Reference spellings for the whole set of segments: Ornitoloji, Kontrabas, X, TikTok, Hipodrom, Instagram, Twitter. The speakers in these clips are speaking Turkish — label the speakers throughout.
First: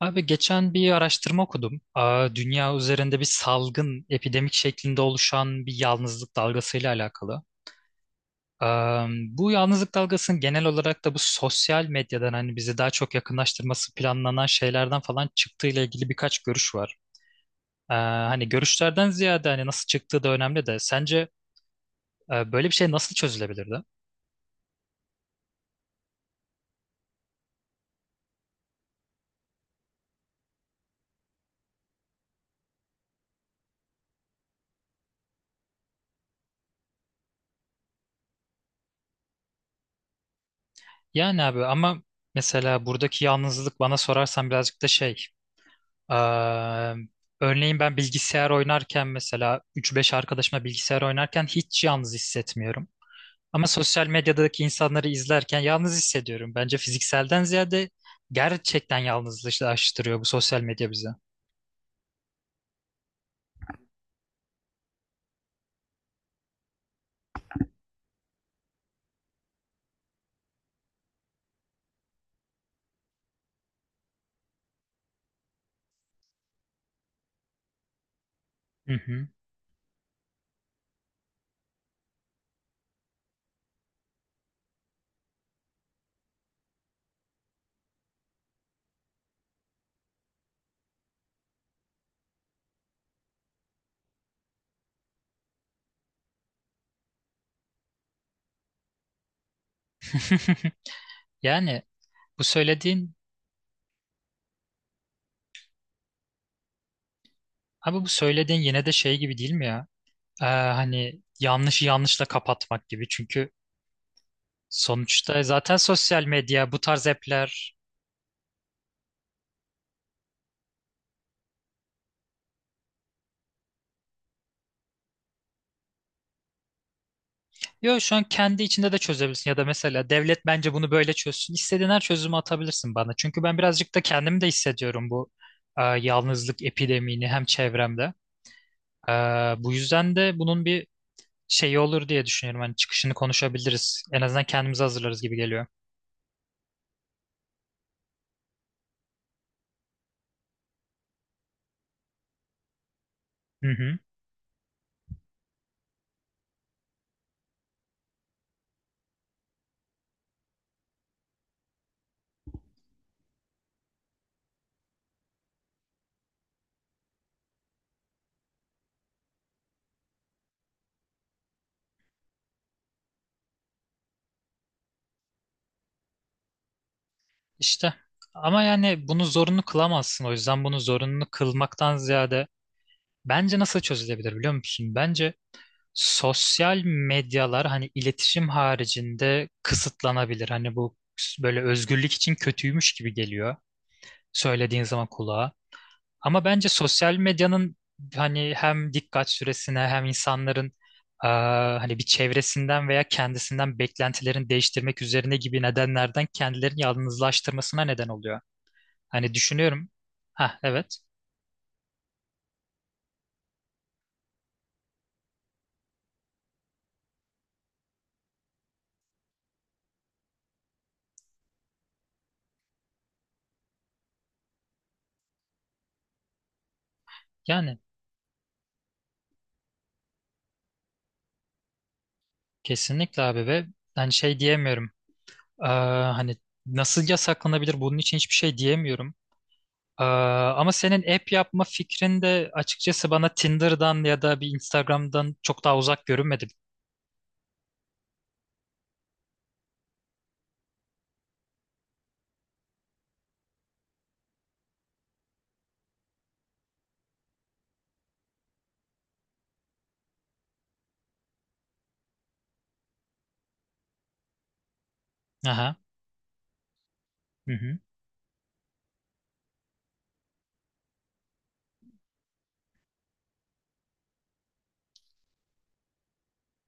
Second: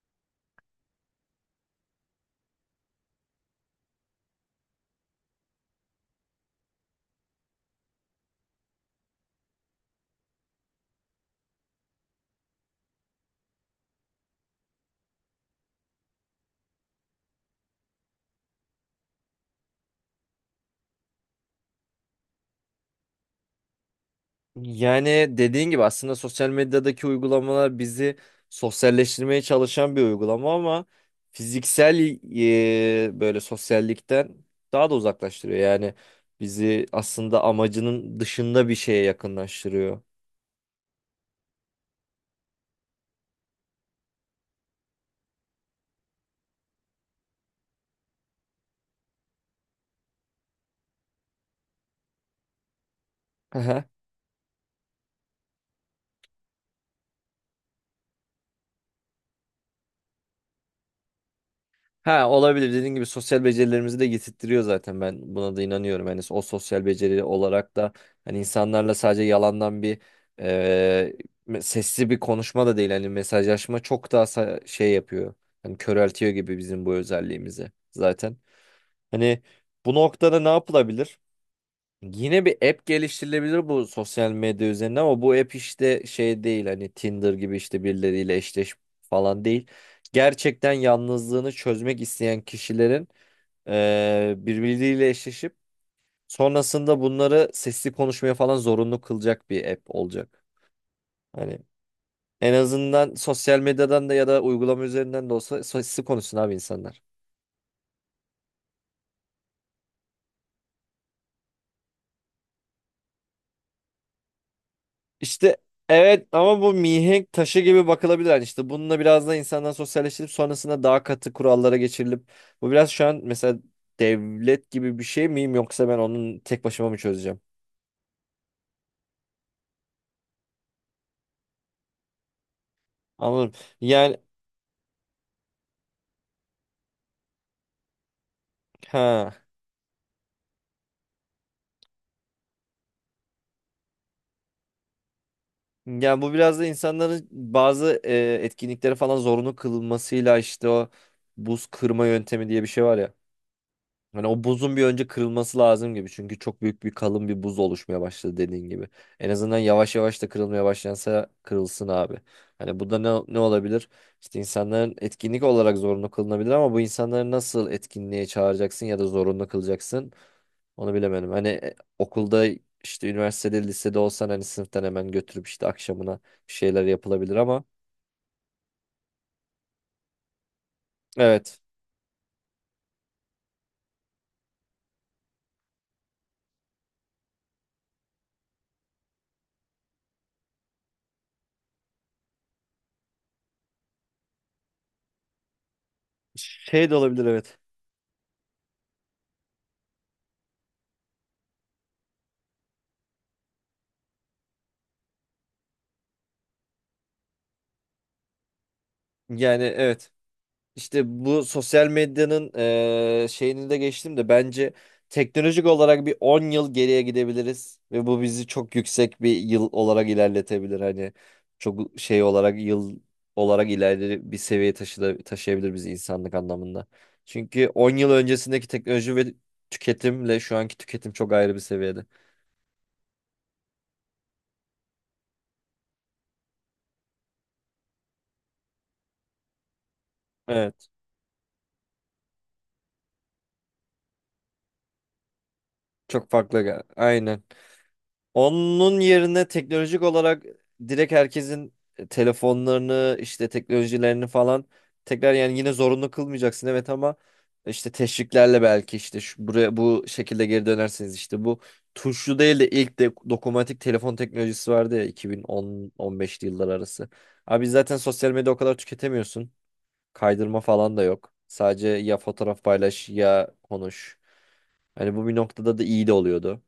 Speaker 1: Abi geçen bir araştırma okudum. Aa, dünya üzerinde bir salgın, epidemik şeklinde oluşan bir yalnızlık dalgasıyla alakalı. Aa, bu yalnızlık dalgasının genel olarak da bu sosyal medyadan hani bizi daha çok yakınlaştırması planlanan şeylerden falan çıktığı ile ilgili birkaç görüş var. Aa, hani görüşlerden ziyade hani nasıl çıktığı da önemli de sence böyle bir şey nasıl çözülebilirdi?
Speaker 2: Yani dediğin gibi aslında sosyal medyadaki uygulamalar bizi sosyalleştirmeye çalışan bir uygulama ama fiziksel böyle sosyallikten daha da uzaklaştırıyor. Yani bizi aslında amacının dışında bir şeye yakınlaştırıyor.
Speaker 1: Yani abi ama mesela buradaki yalnızlık bana sorarsan birazcık da şey. eee, Örneğin ben bilgisayar oynarken mesela üç beş arkadaşımla bilgisayar oynarken hiç yalnız hissetmiyorum. Ama sosyal medyadaki insanları izlerken yalnız hissediyorum. Bence fizikselden ziyade gerçekten yalnızlaştırıyor bu sosyal medya bizi.
Speaker 2: Ha olabilir. Dediğin gibi sosyal becerilerimizi de getirttiriyor zaten. Ben buna da inanıyorum. Yani o sosyal beceri olarak da hani insanlarla sadece yalandan bir e, sesli bir konuşma da değil. Hani mesajlaşma çok daha şey yapıyor. Hani köreltiyor gibi bizim bu özelliğimizi zaten.
Speaker 1: Hı hı.
Speaker 2: Hani bu noktada ne yapılabilir? Yine bir app geliştirilebilir bu sosyal medya üzerine ama bu app işte şey değil, hani Tinder gibi işte birileriyle eşleş falan değil. Gerçekten yalnızlığını çözmek isteyen kişilerin birbirleriyle eşleşip sonrasında bunları sesli konuşmaya falan zorunlu kılacak bir app olacak. Hani
Speaker 1: Yani bu
Speaker 2: en
Speaker 1: söylediğin
Speaker 2: azından sosyal medyadan da ya da uygulama üzerinden de olsa sesli konuşsun abi insanlar.
Speaker 1: abi bu söylediğin yine de şey gibi değil mi ya? Hani yanlışı yanlışla kapatmak gibi. Çünkü sonuçta
Speaker 2: İşte
Speaker 1: zaten sosyal
Speaker 2: evet, ama
Speaker 1: medya
Speaker 2: bu
Speaker 1: bu tarz
Speaker 2: mihenk taşı
Speaker 1: app'ler.
Speaker 2: gibi bakılabilir. Yani işte bununla biraz da insandan sosyalleştirip sonrasında daha katı kurallara geçirilip, bu biraz şu an mesela devlet gibi bir şey miyim yoksa ben onun tek başıma mı çözeceğim?
Speaker 1: Yo şu an kendi içinde de çözebilirsin ya da mesela devlet bence bunu böyle çözsün. İstediğin her çözümü atabilirsin bana. Çünkü ben
Speaker 2: Anladım.
Speaker 1: birazcık da
Speaker 2: Yani
Speaker 1: kendim de hissediyorum bu yalnızlık epidemini hem çevremde. E,
Speaker 2: ha.
Speaker 1: Bu yüzden de bunun bir şeyi olur diye düşünüyorum. Hani çıkışını konuşabiliriz. En azından kendimizi hazırlarız gibi geliyor.
Speaker 2: Yani bu biraz da insanların bazı etkinlikleri falan zorunlu kılmasıyla işte o buz kırma yöntemi diye bir şey var ya.
Speaker 1: Hı hı.
Speaker 2: Hani o buzun bir önce kırılması lazım gibi. Çünkü çok büyük bir kalın bir buz oluşmaya başladı dediğin gibi. En azından yavaş yavaş da kırılmaya başlansa kırılsın abi. Hani bu da ne olabilir? İşte insanların etkinlik olarak zorunlu kılınabilir ama bu insanları nasıl etkinliğe çağıracaksın ya da zorunlu kılacaksın, onu bilemedim. Hani okulda işte üniversitede lisede olsan hani sınıftan hemen götürüp işte akşamına bir şeyler yapılabilir ama
Speaker 1: İşte ama yani bunu zorunlu kılamazsın. O yüzden bunu zorunlu
Speaker 2: evet.
Speaker 1: kılmaktan ziyade bence nasıl çözülebilir biliyor musun? Bence sosyal medyalar hani iletişim haricinde kısıtlanabilir. Hani bu böyle özgürlük için kötüymüş gibi geliyor söylediğin zaman kulağa. Ama bence
Speaker 2: Şey de
Speaker 1: sosyal
Speaker 2: olabilir, evet.
Speaker 1: medyanın hani hem dikkat süresine hem insanların eee, hani bir çevresinden veya kendisinden beklentilerini değiştirmek üzerine gibi nedenlerden kendilerini yalnızlaştırmasına neden oluyor. Hani
Speaker 2: Yani
Speaker 1: düşünüyorum.
Speaker 2: evet.
Speaker 1: Ha evet.
Speaker 2: İşte bu sosyal medyanın şeyini de geçtim de bence teknolojik olarak bir 10 yıl geriye gidebiliriz ve bu bizi çok yüksek bir yıl olarak ilerletebilir. Hani çok şey olarak yıl olarak ileri bir seviyeye taşıyabilir bizi insanlık anlamında. Çünkü
Speaker 1: Yani
Speaker 2: 10 yıl öncesindeki teknoloji ve tüketimle şu anki tüketim çok ayrı bir seviyede.
Speaker 1: kesinlikle abi ve hani şey diyemiyorum. Ee, Hani nasıl yasaklanabilir bunun için hiçbir şey diyemiyorum. Ee, Ama
Speaker 2: Evet,
Speaker 1: senin app yapma fikrin de açıkçası bana Tinder'dan ya da bir Instagram'dan çok daha uzak
Speaker 2: çok
Speaker 1: görünmedi.
Speaker 2: farklı. Aynen. Onun yerine teknolojik olarak direkt herkesin telefonlarını işte teknolojilerini falan tekrar, yani yine zorunlu kılmayacaksın evet, ama işte teşviklerle belki işte şu, buraya bu şekilde geri dönersiniz işte. Bu tuşlu değil de ilk de dokunmatik telefon teknolojisi vardı ya,
Speaker 1: Aha.
Speaker 2: 2010-15'li yıllar arası.
Speaker 1: Hı
Speaker 2: Abi
Speaker 1: hı.
Speaker 2: zaten sosyal medya o kadar tüketemiyorsun. Kaydırma falan da yok. Sadece ya fotoğraf paylaş ya konuş. Hani bu bir noktada da iyi de oluyordu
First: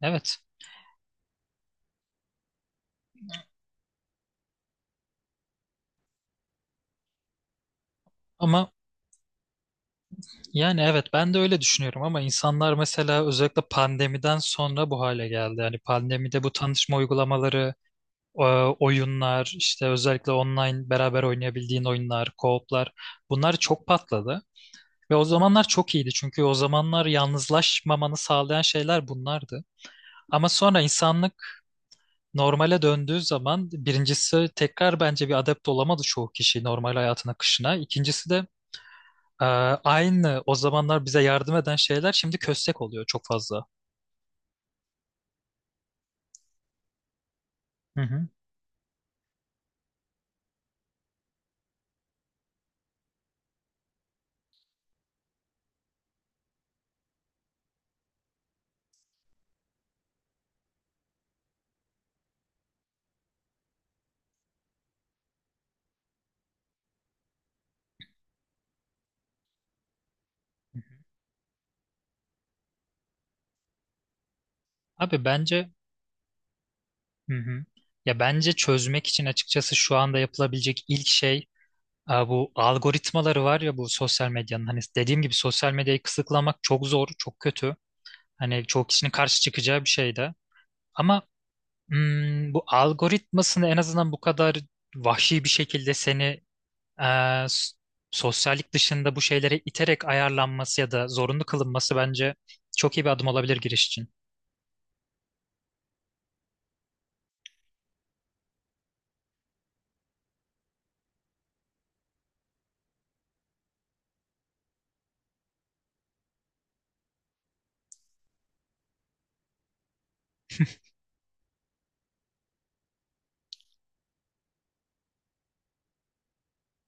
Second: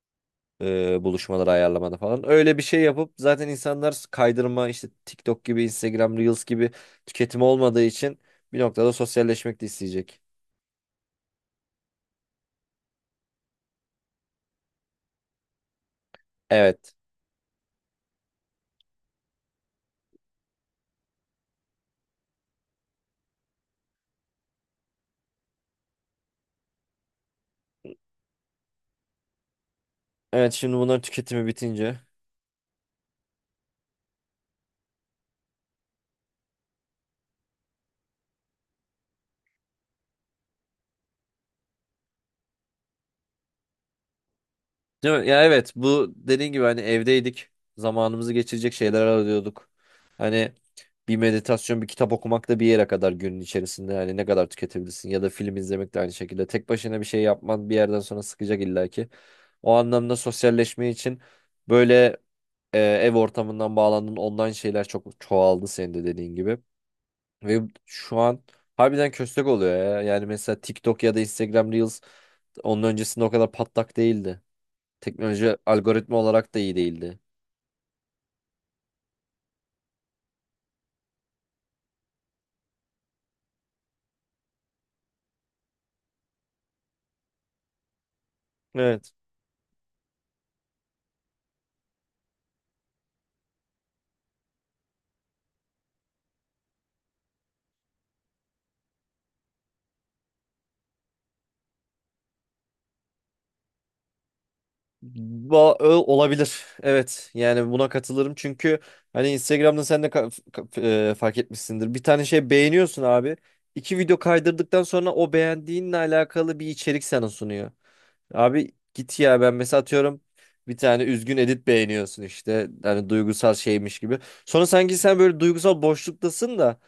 Speaker 1: Evet.
Speaker 2: buluşmaları ayarlamada falan. Öyle bir şey yapıp zaten insanlar kaydırma işte TikTok gibi Instagram Reels gibi tüketimi olmadığı için bir
Speaker 1: Ama
Speaker 2: noktada sosyalleşmek de isteyecek.
Speaker 1: yani evet ben de öyle düşünüyorum ama insanlar mesela özellikle pandemiden sonra bu hale geldi. Yani pandemide bu
Speaker 2: Evet.
Speaker 1: tanışma uygulamaları, e, oyunlar, işte özellikle online beraber oynayabildiğin oyunlar, co-op'lar, bunlar çok patladı. Ve o zamanlar çok iyiydi çünkü o zamanlar yalnızlaşmamanı sağlayan şeyler bunlardı. Ama
Speaker 2: Evet, şimdi
Speaker 1: sonra
Speaker 2: bunların tüketimi
Speaker 1: insanlık
Speaker 2: bitince.
Speaker 1: normale döndüğü zaman birincisi tekrar bence bir adapte olamadı çoğu kişi normal hayatın akışına. İkincisi de e, aynı o zamanlar bize yardım eden şeyler şimdi köstek oluyor çok fazla.
Speaker 2: Değil mi? Ya evet, bu dediğin gibi hani evdeydik.
Speaker 1: Hı hı.
Speaker 2: Zamanımızı geçirecek şeyler arıyorduk. Hani bir meditasyon, bir kitap okumak da bir yere kadar günün içerisinde. Hani ne kadar tüketebilirsin ya da film izlemek de aynı şekilde. Tek başına bir şey yapman bir yerden sonra sıkacak illaki. O anlamda sosyalleşme için böyle ev ortamından bağlandın. Ondan şeyler çok çoğaldı senin de dediğin gibi. Ve şu an harbiden köstek oluyor ya. Yani mesela TikTok ya da Instagram Reels onun öncesinde o kadar patlak değildi.
Speaker 1: Abi
Speaker 2: Teknoloji
Speaker 1: bence
Speaker 2: algoritma olarak da iyi değildi.
Speaker 1: hı hı. Ya bence çözmek için açıkçası şu anda yapılabilecek ilk şey, Aa, bu algoritmaları var ya bu sosyal medyanın, hani dediğim gibi sosyal medyayı kısıtlamak çok zor, çok kötü. Hani çoğu kişinin
Speaker 2: Evet.
Speaker 1: karşı çıkacağı bir şey de. Ama bu algoritmasını en azından bu kadar vahşi bir şekilde seni eee, s- sosyallik dışında bu şeylere iterek ayarlanması ya da zorunlu kılınması bence çok iyi bir adım olabilir giriş için.
Speaker 2: Olabilir. Evet. Yani buna katılırım. Çünkü hani Instagram'da sen de fark etmişsindir. Bir tane şey beğeniyorsun abi. İki video kaydırdıktan sonra o beğendiğinle alakalı bir içerik sana sunuyor. Abi git ya, ben mesela atıyorum bir tane üzgün edit beğeniyorsun işte hani duygusal şeymiş gibi. Sonra sanki sen böyle duygusal boşluktasın da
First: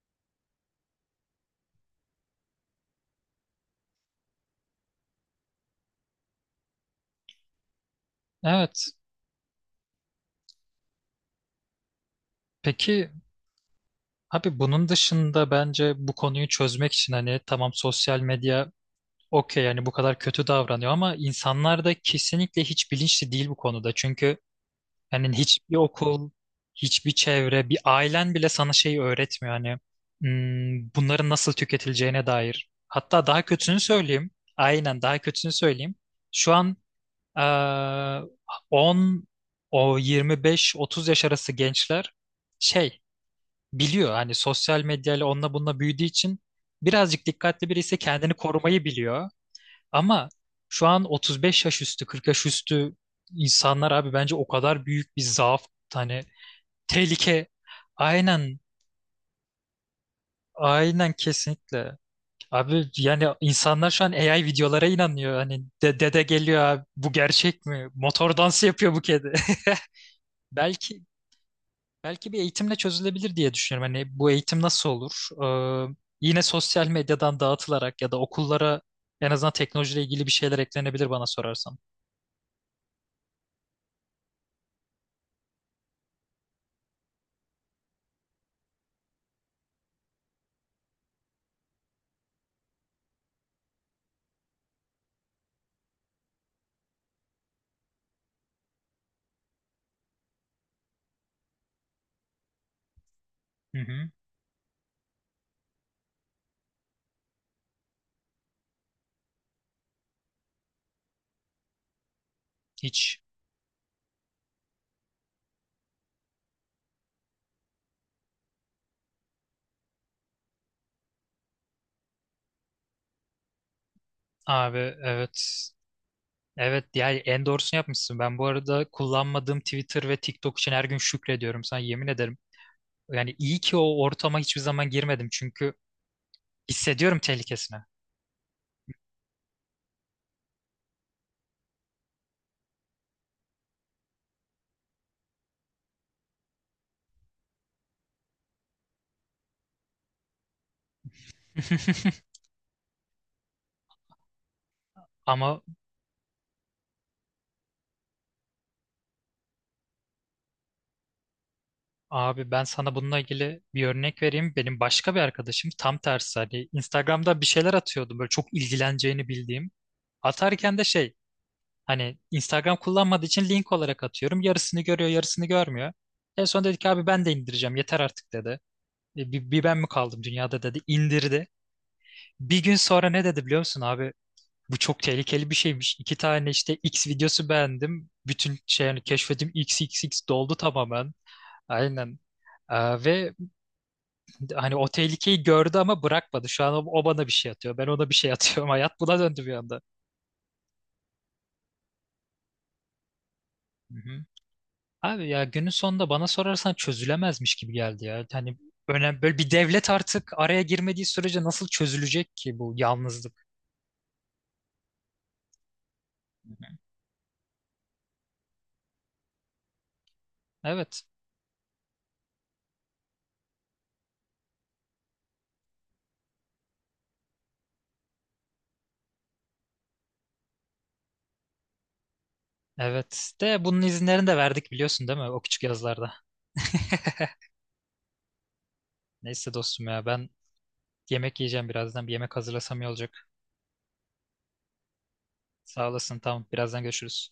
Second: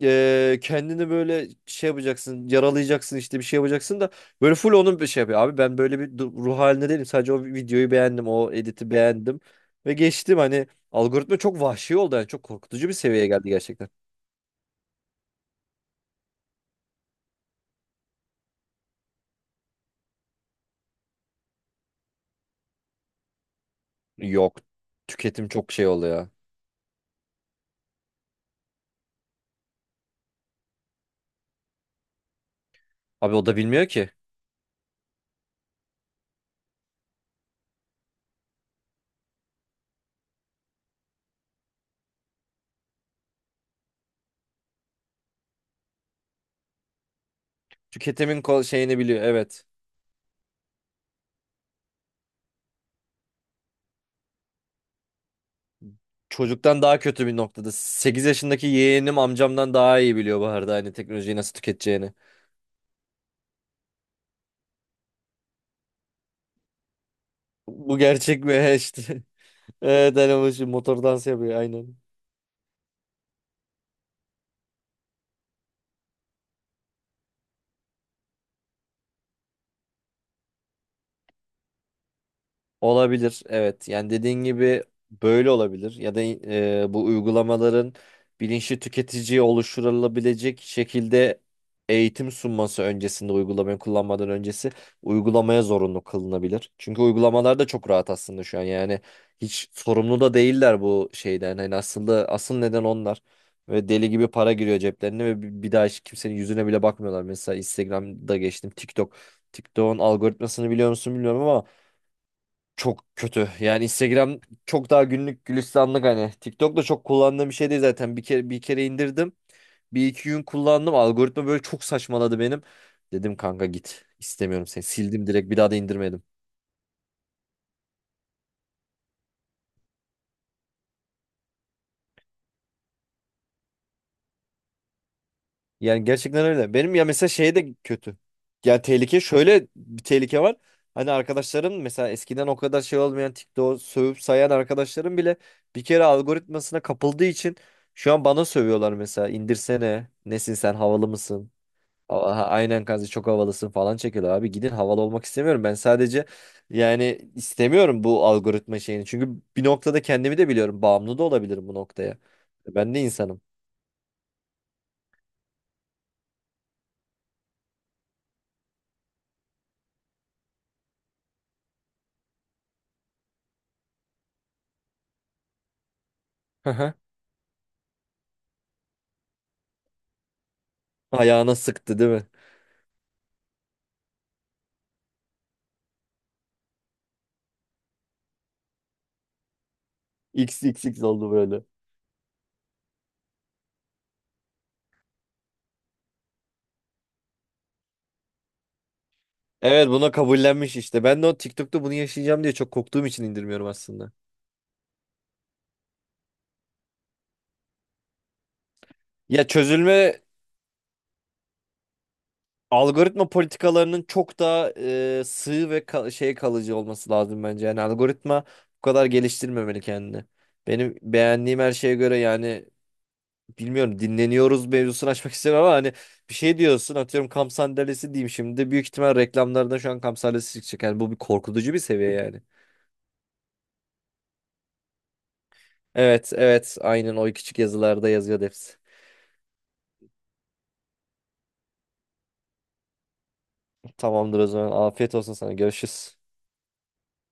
Speaker 2: kendini böyle şey yapacaksın, yaralayacaksın, işte bir şey yapacaksın da böyle full onun bir şey yapıyor. Abi ben böyle bir ruh halinde değilim, sadece o videoyu beğendim, o
Speaker 1: Evet.
Speaker 2: editi beğendim ve geçtim. Hani algoritma çok vahşi oldu, yani çok korkutucu bir
Speaker 1: Peki
Speaker 2: seviyeye geldi gerçekten.
Speaker 1: abi bunun dışında bence bu konuyu çözmek için hani tamam, sosyal medya okey, yani bu kadar kötü davranıyor ama insanlar da kesinlikle hiç bilinçli değil bu konuda. Çünkü
Speaker 2: Yok,
Speaker 1: hani
Speaker 2: tüketim çok
Speaker 1: hiçbir
Speaker 2: şey oldu ya,
Speaker 1: okul, hiçbir çevre, bir ailen bile sana şeyi öğretmiyor, hani bunların nasıl tüketileceğine dair. Hatta
Speaker 2: abi
Speaker 1: daha
Speaker 2: o da
Speaker 1: kötüsünü
Speaker 2: bilmiyor ki
Speaker 1: söyleyeyim. Aynen, daha kötüsünü söyleyeyim. Şu an eee 10 o 25-30 yaş arası gençler şey biliyor, hani sosyal medyayla, onunla bununla büyüdüğü için birazcık dikkatli birisi kendini
Speaker 2: tüketimin
Speaker 1: korumayı
Speaker 2: şeyini biliyor,
Speaker 1: biliyor.
Speaker 2: evet.
Speaker 1: Ama şu an 35 yaş üstü, 40 yaş üstü insanlar abi bence o kadar büyük bir zaaf, hani
Speaker 2: Çocuktan daha kötü bir
Speaker 1: tehlike.
Speaker 2: noktada. Sekiz
Speaker 1: Aynen,
Speaker 2: yaşındaki yeğenim amcamdan daha iyi biliyor bu arada hani
Speaker 1: aynen
Speaker 2: teknolojiyi nasıl
Speaker 1: kesinlikle.
Speaker 2: tüketeceğini.
Speaker 1: Abi yani insanlar şu an AI videolara inanıyor. Hani dede geliyor, abi bu gerçek mi?
Speaker 2: Bu
Speaker 1: Motor
Speaker 2: gerçek
Speaker 1: dansı
Speaker 2: mi?
Speaker 1: yapıyor bu
Speaker 2: İşte.
Speaker 1: kedi.
Speaker 2: Evet, hani bu şu
Speaker 1: Belki
Speaker 2: motor dans yapıyor aynen.
Speaker 1: belki bir eğitimle çözülebilir diye düşünüyorum. Hani bu eğitim nasıl olur? Ee, Yine sosyal medyadan dağıtılarak ya da okullara en azından teknolojiyle ilgili bir şeyler eklenebilir bana sorarsan.
Speaker 2: Olabilir, evet. Yani dediğin gibi böyle olabilir ya da bu uygulamaların bilinçli tüketiciye oluşturulabilecek şekilde eğitim sunması, öncesinde uygulamayı kullanmadan öncesi uygulamaya zorunlu kılınabilir. Çünkü uygulamalar da çok rahat aslında şu an, yani hiç sorumlu da değiller bu şeyden. Hani aslında asıl neden onlar
Speaker 1: Hı
Speaker 2: ve
Speaker 1: hı.
Speaker 2: deli gibi para giriyor ceplerine ve bir daha hiç kimsenin yüzüne bile bakmıyorlar. Mesela Instagram'da geçtim, TikTok. TikTok'un algoritmasını biliyor musun bilmiyorum ama çok
Speaker 1: Hiç.
Speaker 2: kötü. Yani Instagram çok daha günlük gülistanlık hani. TikTok da çok kullandığım bir şey değil zaten. Bir kere indirdim. Bir iki gün kullandım. Algoritma böyle çok saçmaladı benim. Dedim kanka git. İstemiyorum
Speaker 1: Abi
Speaker 2: seni. Sildim, direkt bir
Speaker 1: evet.
Speaker 2: daha da indirmedim.
Speaker 1: Evet, yani en doğrusunu yapmışsın. Ben bu arada kullanmadığım Twitter ve TikTok için her gün şükrediyorum, sana yemin ederim. Yani iyi ki o ortama hiçbir zaman girmedim çünkü
Speaker 2: Yani gerçekten öyle. Benim ya
Speaker 1: hissediyorum
Speaker 2: mesela şey de
Speaker 1: tehlikesini.
Speaker 2: kötü. Yani tehlike, şöyle bir tehlike var. Hani arkadaşlarım mesela eskiden o kadar şey olmayan TikTok'u sövüp sayan arkadaşlarım bile bir kere algoritmasına kapıldığı için şu an bana sövüyorlar mesela. İndirsene. Nesin sen, havalı mısın? Aha, aynen kanka çok havalısın falan çekiyorlar abi. Gidin, havalı olmak
Speaker 1: Ama
Speaker 2: istemiyorum. Ben sadece, yani istemiyorum bu algoritma şeyini. Çünkü bir noktada kendimi de biliyorum. Bağımlı da olabilirim bu noktaya.
Speaker 1: abi ben
Speaker 2: Ben
Speaker 1: sana
Speaker 2: de
Speaker 1: bununla
Speaker 2: insanım.
Speaker 1: ilgili bir örnek vereyim. Benim başka bir arkadaşım tam tersi, hani Instagram'da bir şeyler atıyordu böyle çok ilgileneceğini bildiğim. Atarken de şey, hani Instagram kullanmadığı için link olarak atıyorum. Yarısını görüyor, yarısını görmüyor. En son dedi ki
Speaker 2: Aha.
Speaker 1: abi ben de indireceğim, yeter artık dedi. Bir ben mi kaldım dünyada dedi. İndirdi.
Speaker 2: Ayağına sıktı değil mi?
Speaker 1: Bir gün sonra ne dedi biliyor musun abi? Bu çok tehlikeli bir şeymiş. İki tane işte X videosu beğendim. Bütün şey, hani keşfetim X X X doldu
Speaker 2: X X X
Speaker 1: tamamen.
Speaker 2: oldu böyle.
Speaker 1: Aynen. Ve Hani o tehlikeyi gördü ama bırakmadı. Şu an o, o bana bir şey atıyor. Ben ona bir şey atıyorum. Hayat buna döndü bir anda.
Speaker 2: Evet, buna kabullenmiş işte. Ben de o TikTok'ta bunu yaşayacağım diye çok korktuğum için indirmiyorum aslında.
Speaker 1: Hı-hı. Abi ya günün sonunda bana sorarsan çözülemezmiş gibi geldi ya. Hani önemli, böyle
Speaker 2: Ya
Speaker 1: bir devlet
Speaker 2: çözülme,
Speaker 1: artık araya girmediği sürece nasıl çözülecek ki bu
Speaker 2: algoritma
Speaker 1: yalnızlık?
Speaker 2: politikalarının çok daha sığ ve şey, kalıcı olması lazım bence. Yani algoritma bu kadar geliştirmemeli kendini. Benim
Speaker 1: Evet.
Speaker 2: beğendiğim her şeye göre yani, bilmiyorum, dinleniyoruz mevzusunu açmak istemem ama hani bir şey diyorsun, atıyorum kamp sandalyesi diyeyim şimdi, büyük ihtimal reklamlarda şu an kamp sandalyesi çıkacak. Yani bu bir korkutucu bir seviye yani.
Speaker 1: Evet. De bunun izinlerini de verdik biliyorsun değil mi? O küçük yazlarda.
Speaker 2: Evet, evet aynen, o küçük yazılarda yazıyordu hepsi.
Speaker 1: Neyse dostum, ya ben yemek yiyeceğim birazdan. Bir yemek hazırlasam iyi olacak.
Speaker 2: Tamamdır, o zaman afiyet olsun sana,
Speaker 1: Sağ
Speaker 2: görüşürüz.
Speaker 1: olasın. Tamam. Birazdan görüşürüz.